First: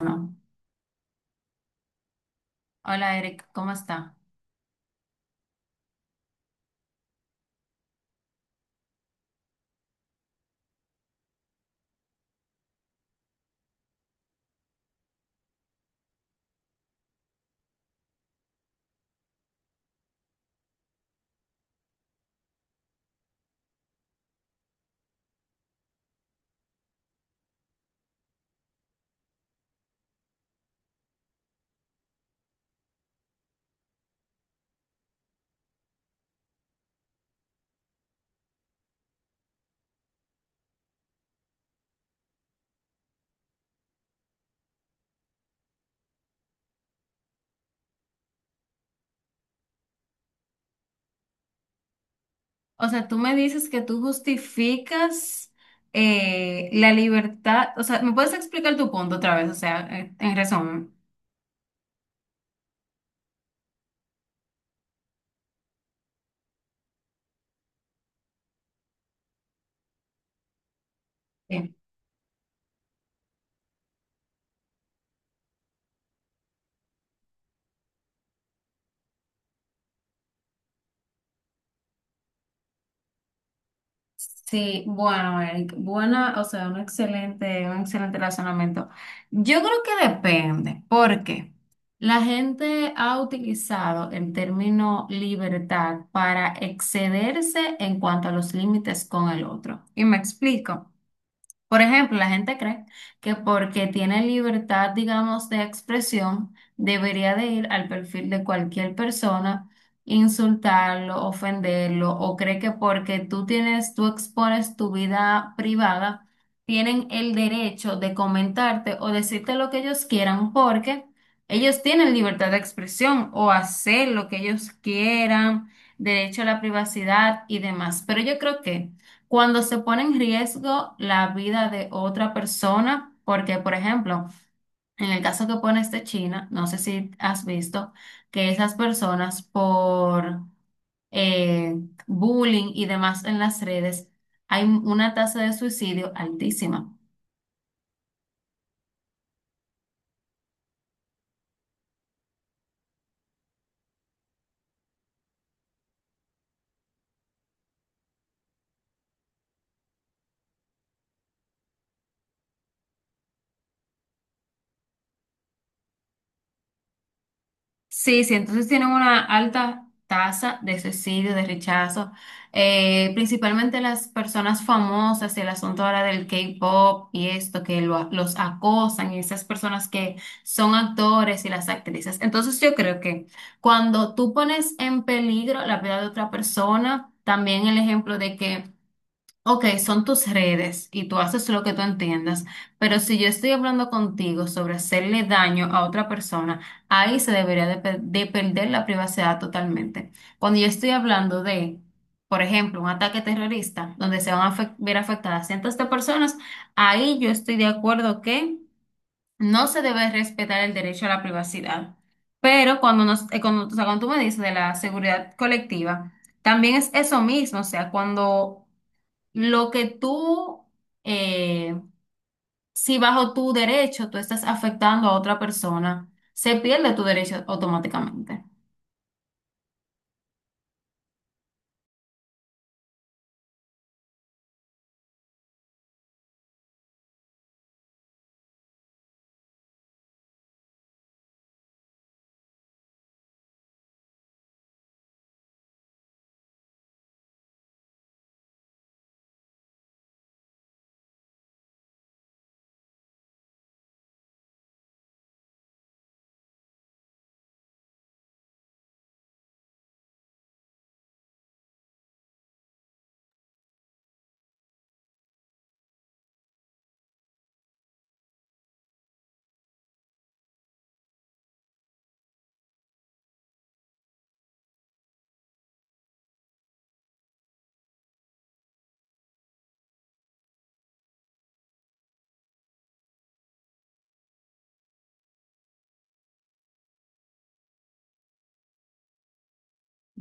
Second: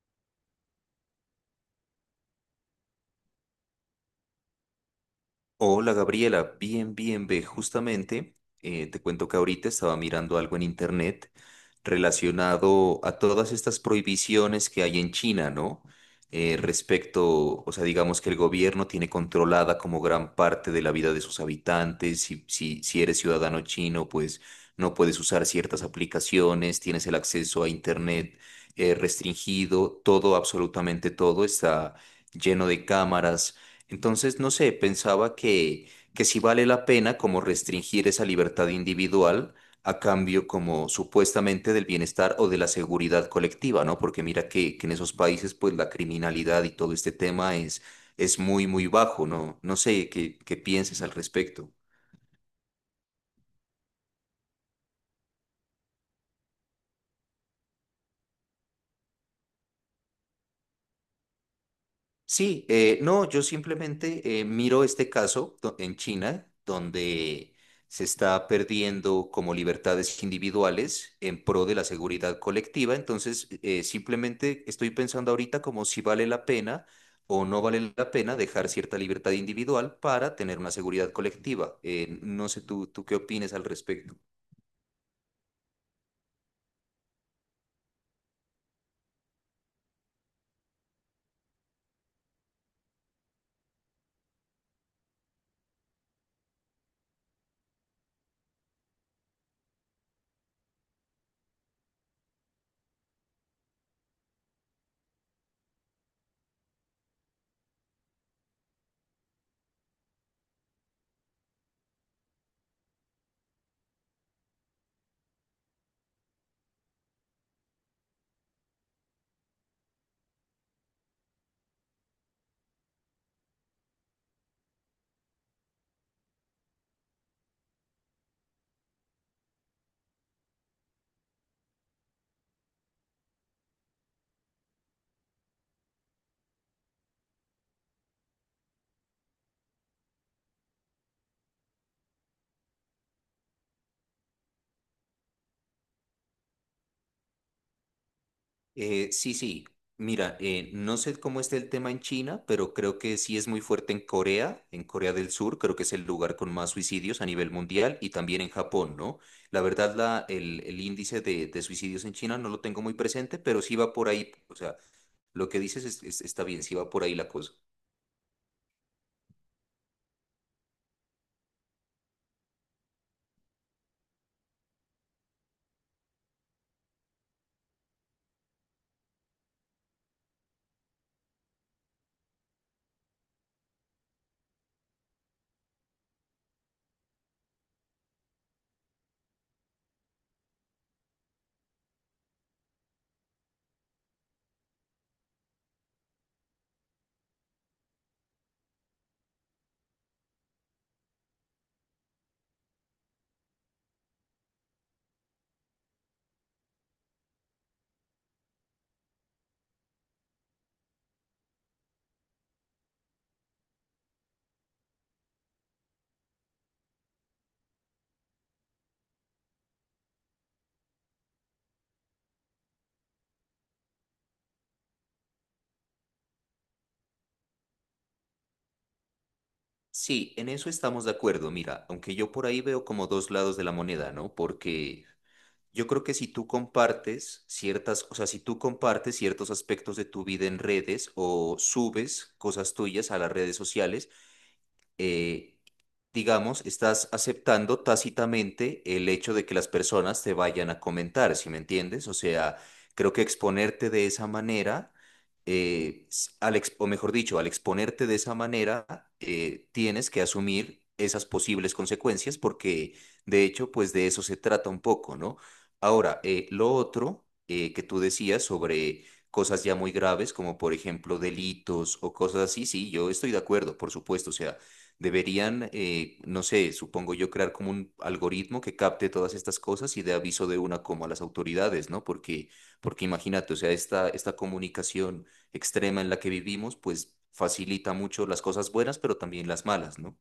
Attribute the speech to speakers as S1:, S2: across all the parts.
S1: No. Hola Eric, ¿cómo está?
S2: Hola Gabriela, bien, bien, ve, justamente te cuento que ahorita estaba mirando algo en internet relacionado a todas estas prohibiciones que hay en China, ¿no? Respecto, o sea, digamos que el gobierno tiene controlada como gran parte de la vida de sus habitantes, si, si eres ciudadano chino, pues no puedes usar ciertas aplicaciones, tienes el acceso a internet restringido, todo, absolutamente todo está lleno de cámaras. Entonces, no sé, que sí vale la pena como restringir esa libertad individual a cambio como supuestamente del bienestar o de la seguridad colectiva, ¿no? Porque mira que en esos países pues la criminalidad y todo este tema es muy, muy bajo, ¿no? No sé qué pienses al respecto.
S1: O sea, tú me dices que tú justificas la libertad, o sea, ¿me puedes explicar tu punto otra vez? O sea, en resumen.
S2: Sí, no, yo simplemente miro este caso en China, donde se está perdiendo como libertades individuales en pro
S1: Sí.
S2: de la seguridad colectiva. Entonces, simplemente estoy pensando ahorita como si vale la pena o no vale la pena dejar cierta libertad individual para tener una seguridad colectiva. No sé tú, qué opinas al respecto.
S1: Sí, bueno, Eric, buena, o sea, un excelente razonamiento. Yo creo que depende, porque la gente ha utilizado el término libertad para excederse en cuanto a los límites con el otro. Y me explico. Por ejemplo, la gente cree que porque tiene libertad, digamos, de expresión, debería de ir al perfil de cualquier persona, insultarlo, ofenderlo, o cree que porque tú tienes, tú expones tu vida privada, tienen el derecho de comentarte o decirte lo que ellos quieran porque ellos tienen libertad de expresión o hacer lo que ellos quieran, derecho a la privacidad y demás. Pero yo creo que cuando se pone en riesgo la vida de otra persona, porque, por ejemplo, en el caso que pones de China, no sé si has visto que esas personas por eh, bullying y demás en las redes, hay una tasa de suicidio altísima.
S2: Sí, sí. Mira, no sé cómo está el tema en China, pero creo que sí es muy fuerte en Corea del Sur, creo que es el lugar con más suicidios a nivel mundial y también en Japón, ¿no? La verdad, el índice de suicidios en China no lo tengo muy presente, pero sí va por ahí, o sea, lo que dices está bien, sí va por ahí la cosa.
S1: Sí, sí, entonces tienen una alta tasa de suicidio, de rechazo. Principalmente las personas famosas, el asunto ahora del K-pop y esto, que los acosan, y esas personas que son actores y las actrices. Entonces yo creo que cuando tú pones en peligro la vida de otra persona, también el ejemplo de que, ok, son tus redes y tú haces lo que tú entiendas, pero si yo estoy hablando contigo sobre hacerle daño a otra persona, ahí se debería de perder la privacidad totalmente. Cuando yo estoy hablando de, por ejemplo, un ataque terrorista donde se van a ver afectadas cientos de personas, ahí yo estoy de acuerdo que no se debe respetar el derecho a la privacidad. Pero cuando, o sea, cuando tú me dices de la seguridad colectiva, también es eso mismo, o sea, cuando... Lo que tú, eh, si bajo tu derecho tú estás afectando a otra persona, se pierde tu derecho automáticamente.
S2: Sí, en eso estamos de acuerdo, mira, aunque yo por ahí veo como dos lados de la moneda, ¿no? Porque… Yo creo que si tú compartes ciertas, o sea, si tú compartes ciertos aspectos de tu vida en redes o subes cosas tuyas a las redes sociales, eh, digamos, estás aceptando tácitamente el hecho de que las personas te vayan a comentar, ¿sí me entiendes? O sea, creo que exponerte de esa manera, o mejor dicho, al exponerte de esa manera, tienes que asumir esas posibles consecuencias porque, de hecho, pues de eso se trata un poco, ¿no? Ahora, lo otro que tú decías sobre cosas ya muy graves, como por ejemplo delitos o cosas así, sí, yo estoy de acuerdo, por supuesto, o sea, deberían, no sé, supongo yo, crear como un algoritmo que capte todas estas cosas y dé aviso de una como a las autoridades, ¿no? Porque, porque imagínate, o sea, esta comunicación extrema en la que vivimos, pues facilita mucho las cosas buenas, pero también las malas, ¿no?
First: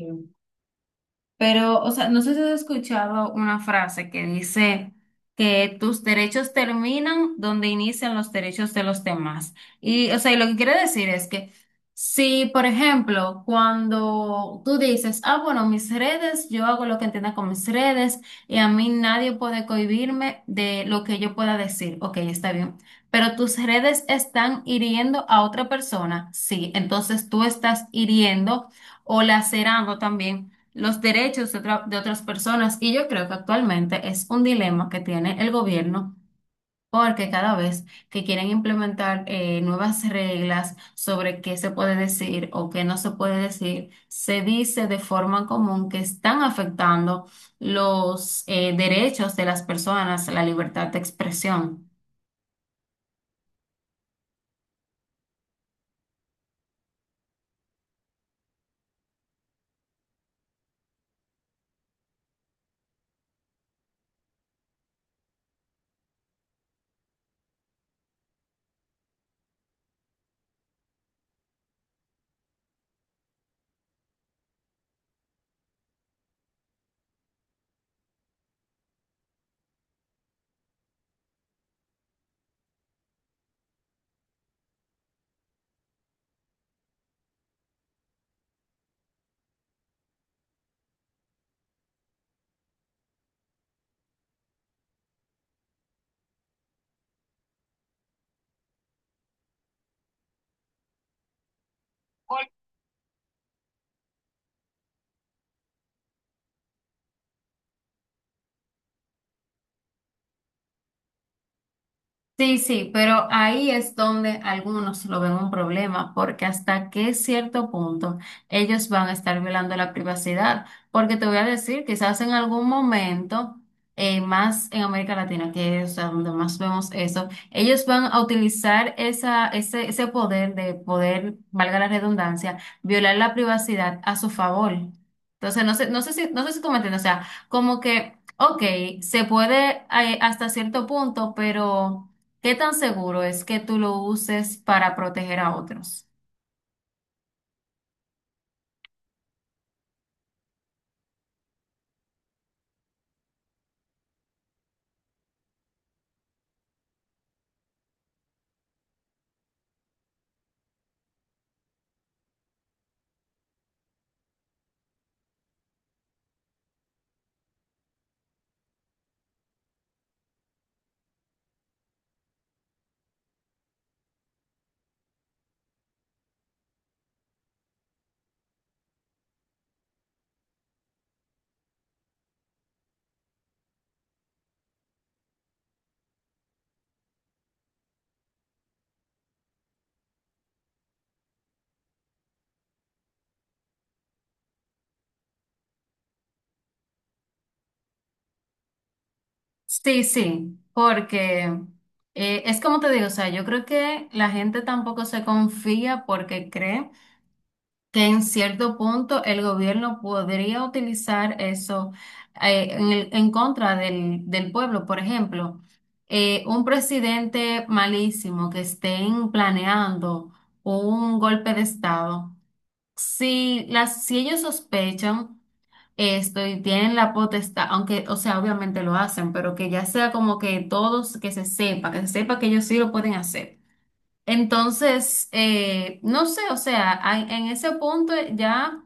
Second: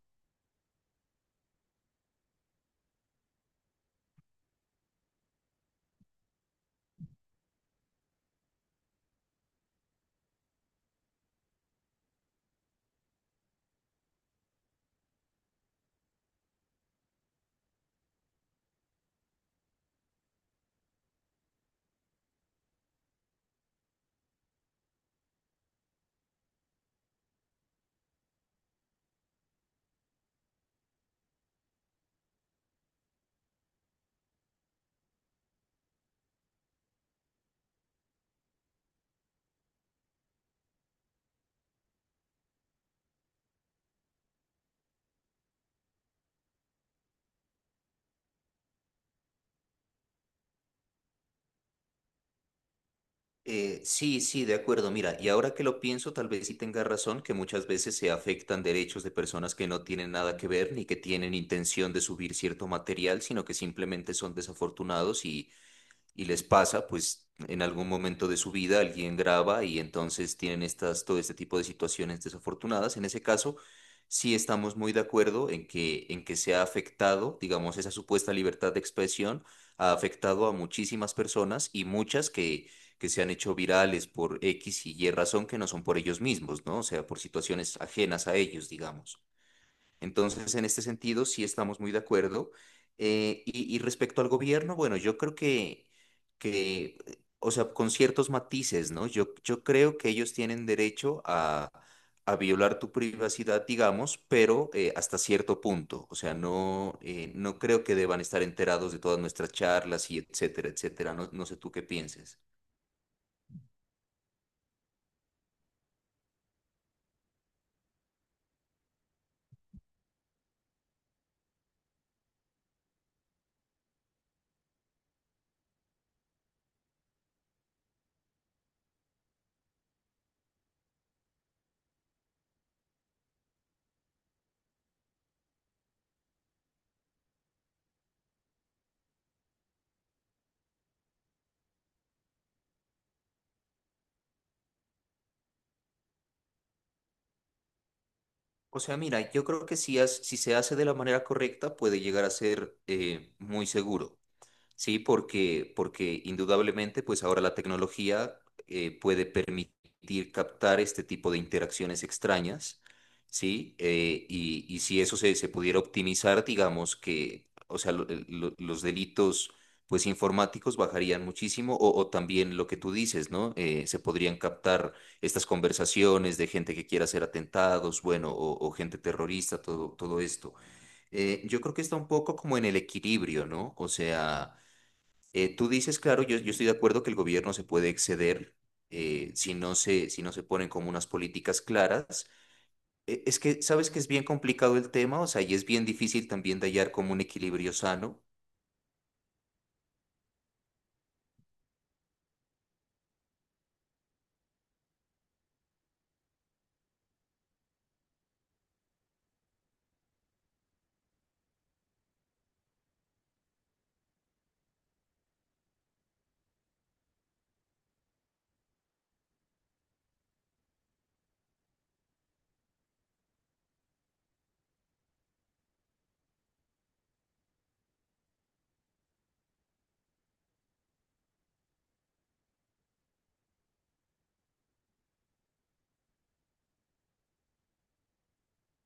S1: Pero, o sea, no sé si has escuchado una frase que dice que tus derechos terminan donde inician los derechos de los demás. Y, o sea, y lo que quiere decir es que si, por ejemplo, cuando tú dices, ah, bueno, mis redes, yo hago lo que entienda con mis redes y a mí nadie puede cohibirme de lo que yo pueda decir. Ok, está bien. Pero tus redes están hiriendo a otra persona. Sí, entonces tú estás hiriendo o lacerando también los derechos de, de otras personas. Y yo creo que actualmente es un dilema que tiene el gobierno. Porque cada vez que quieren implementar nuevas reglas sobre qué se puede decir o qué no se puede decir, se dice de forma común que están afectando los derechos de las personas, la libertad de expresión.
S2: Sí, sí, de acuerdo. Mira, y ahora que lo pienso, tal vez sí tenga razón que muchas veces se afectan derechos de personas que no tienen nada que ver ni que tienen intención de subir cierto material, sino que simplemente son desafortunados y les pasa, pues en algún momento de su vida alguien graba y entonces tienen estas, todo este tipo de situaciones desafortunadas. En ese caso, sí estamos muy de acuerdo en en que se ha afectado, digamos, esa supuesta libertad de expresión ha afectado a muchísimas personas y muchas que se han hecho virales por X y Y razón que no son por ellos mismos, ¿no? O sea, por situaciones ajenas a ellos, digamos. Entonces, en este sentido, sí estamos muy de acuerdo. Y respecto al gobierno, bueno, yo creo que, o sea, con ciertos matices, ¿no? Yo creo que ellos tienen derecho a violar tu privacidad, digamos, pero hasta cierto punto. O sea, no, no creo que deban estar enterados de todas nuestras charlas y etcétera, etcétera. No, no sé tú qué pienses.
S1: Sí, sí, pero ahí es donde algunos lo ven un problema, porque hasta qué cierto punto ellos van a estar violando la privacidad. Porque te voy a decir, quizás en algún momento, más en América Latina, que es a donde más vemos eso, ellos van a utilizar ese poder de poder, valga la redundancia, violar la privacidad a su favor. Entonces, no sé, no sé si tú me entiendes, o sea, como que, ok, se puede, hasta cierto punto, pero... ¿Qué tan seguro es que tú lo uses para proteger a otros?
S2: O sea, mira, yo creo que si, si se hace de la manera correcta, puede llegar a ser muy seguro. Sí, porque, porque indudablemente, pues ahora la tecnología puede permitir captar este tipo de interacciones extrañas, ¿sí? Y si eso se pudiera optimizar, digamos que, o sea, los delitos pues informáticos bajarían muchísimo, o también lo que tú dices, ¿no? Se podrían captar estas conversaciones de gente que quiera hacer atentados, bueno, o gente terrorista, todo, todo esto. Yo creo que está un poco como en el equilibrio, ¿no? O sea, tú dices, claro, yo estoy de acuerdo que el gobierno se puede exceder si no se ponen como unas políticas claras. Es que, ¿sabes que es bien complicado el tema? O sea, y es bien difícil también de hallar como un equilibrio sano.
S1: Sí, sí, porque es como te digo, o sea, yo creo que la gente tampoco se confía porque cree que en cierto punto el gobierno podría utilizar eso en contra del pueblo. Por ejemplo, un presidente malísimo que estén planeando un golpe de estado. Si ellos sospechan esto y tienen la potestad, aunque, o sea, obviamente lo hacen, pero que ya sea como que todos, que se sepa que ellos sí lo pueden hacer. Entonces, no sé, o sea, en ese punto ya...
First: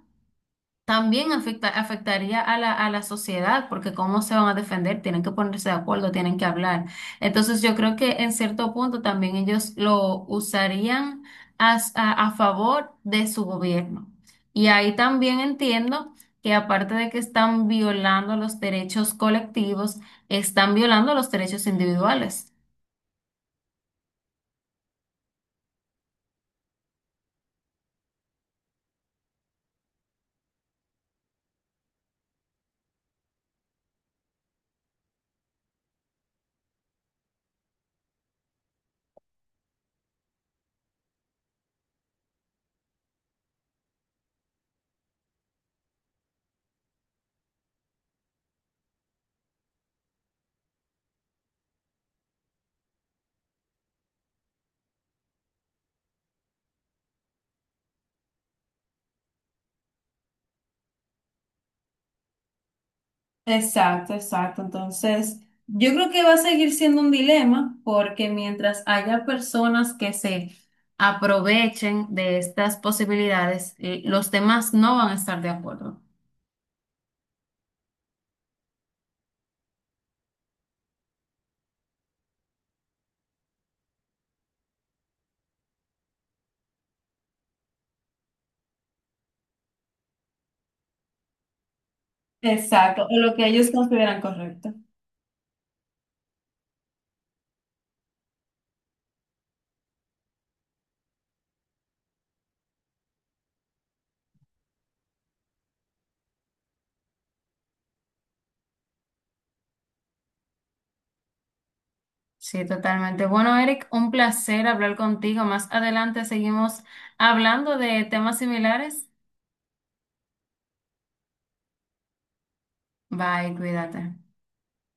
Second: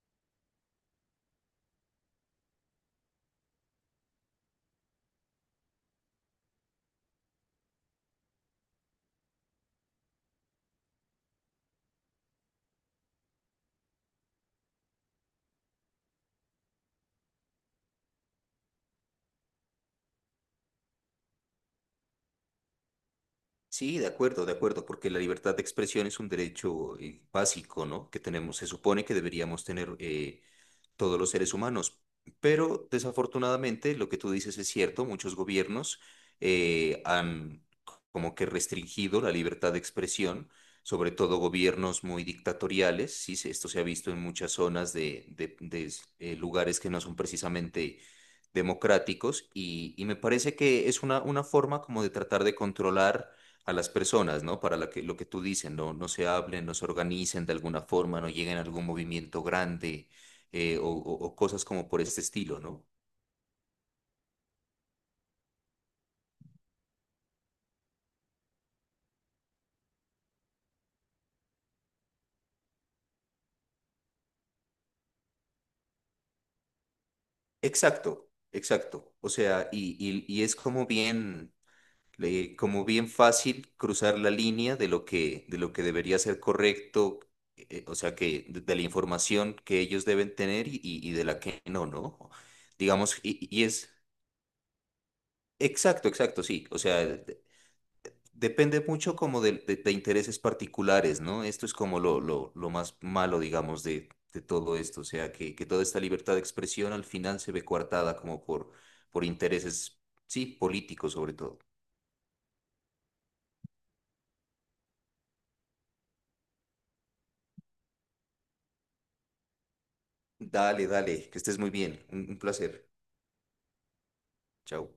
S1: También afecta, afectaría a a la sociedad, porque cómo se van a defender, tienen que ponerse de acuerdo, tienen que hablar. Entonces yo creo que en cierto punto también ellos lo usarían a favor de su gobierno. Y ahí también entiendo que aparte de que están violando los derechos colectivos, están violando los derechos individuales.
S2: Sí, de acuerdo, porque la libertad de expresión es un derecho básico, ¿no? Que tenemos, se supone que deberíamos tener todos los seres humanos. Pero desafortunadamente, lo que tú dices es cierto, muchos gobiernos han como que restringido la libertad de expresión, sobre todo gobiernos muy dictatoriales, sí, esto se ha visto en muchas zonas lugares que no son precisamente democráticos y me parece que es una forma como de tratar de controlar a las personas, ¿no? Para la que, lo que tú dices, no, no se hablen, no se organicen de alguna forma, no lleguen a algún movimiento grande, o cosas como por este estilo, ¿no?
S1: Exacto, exacto. Entonces, yo creo que va a seguir siendo un dilema porque mientras haya personas que se aprovechen de estas posibilidades, los demás no van a estar de acuerdo.
S2: Exacto, exacto. O sea, y es como bien fácil cruzar la línea de lo que debería ser correcto, o sea, que de la información que ellos deben tener y de la que no, ¿no?
S1: Exacto, o
S2: Digamos,
S1: lo que
S2: y
S1: ellos
S2: es…
S1: consideran correcto.
S2: Exacto, exacto, sí. O sea, depende mucho como de intereses particulares, ¿no? Esto es como lo más malo, digamos, de todo esto. O sea, que toda esta libertad de expresión al final se ve coartada como por intereses, sí, políticos sobre todo.
S1: Sí, totalmente. Bueno, Eric, un placer hablar contigo. Más adelante seguimos hablando de temas similares.
S2: Dale, dale, que estés muy bien. Un placer.
S1: Bye, cuídate.
S2: Chao.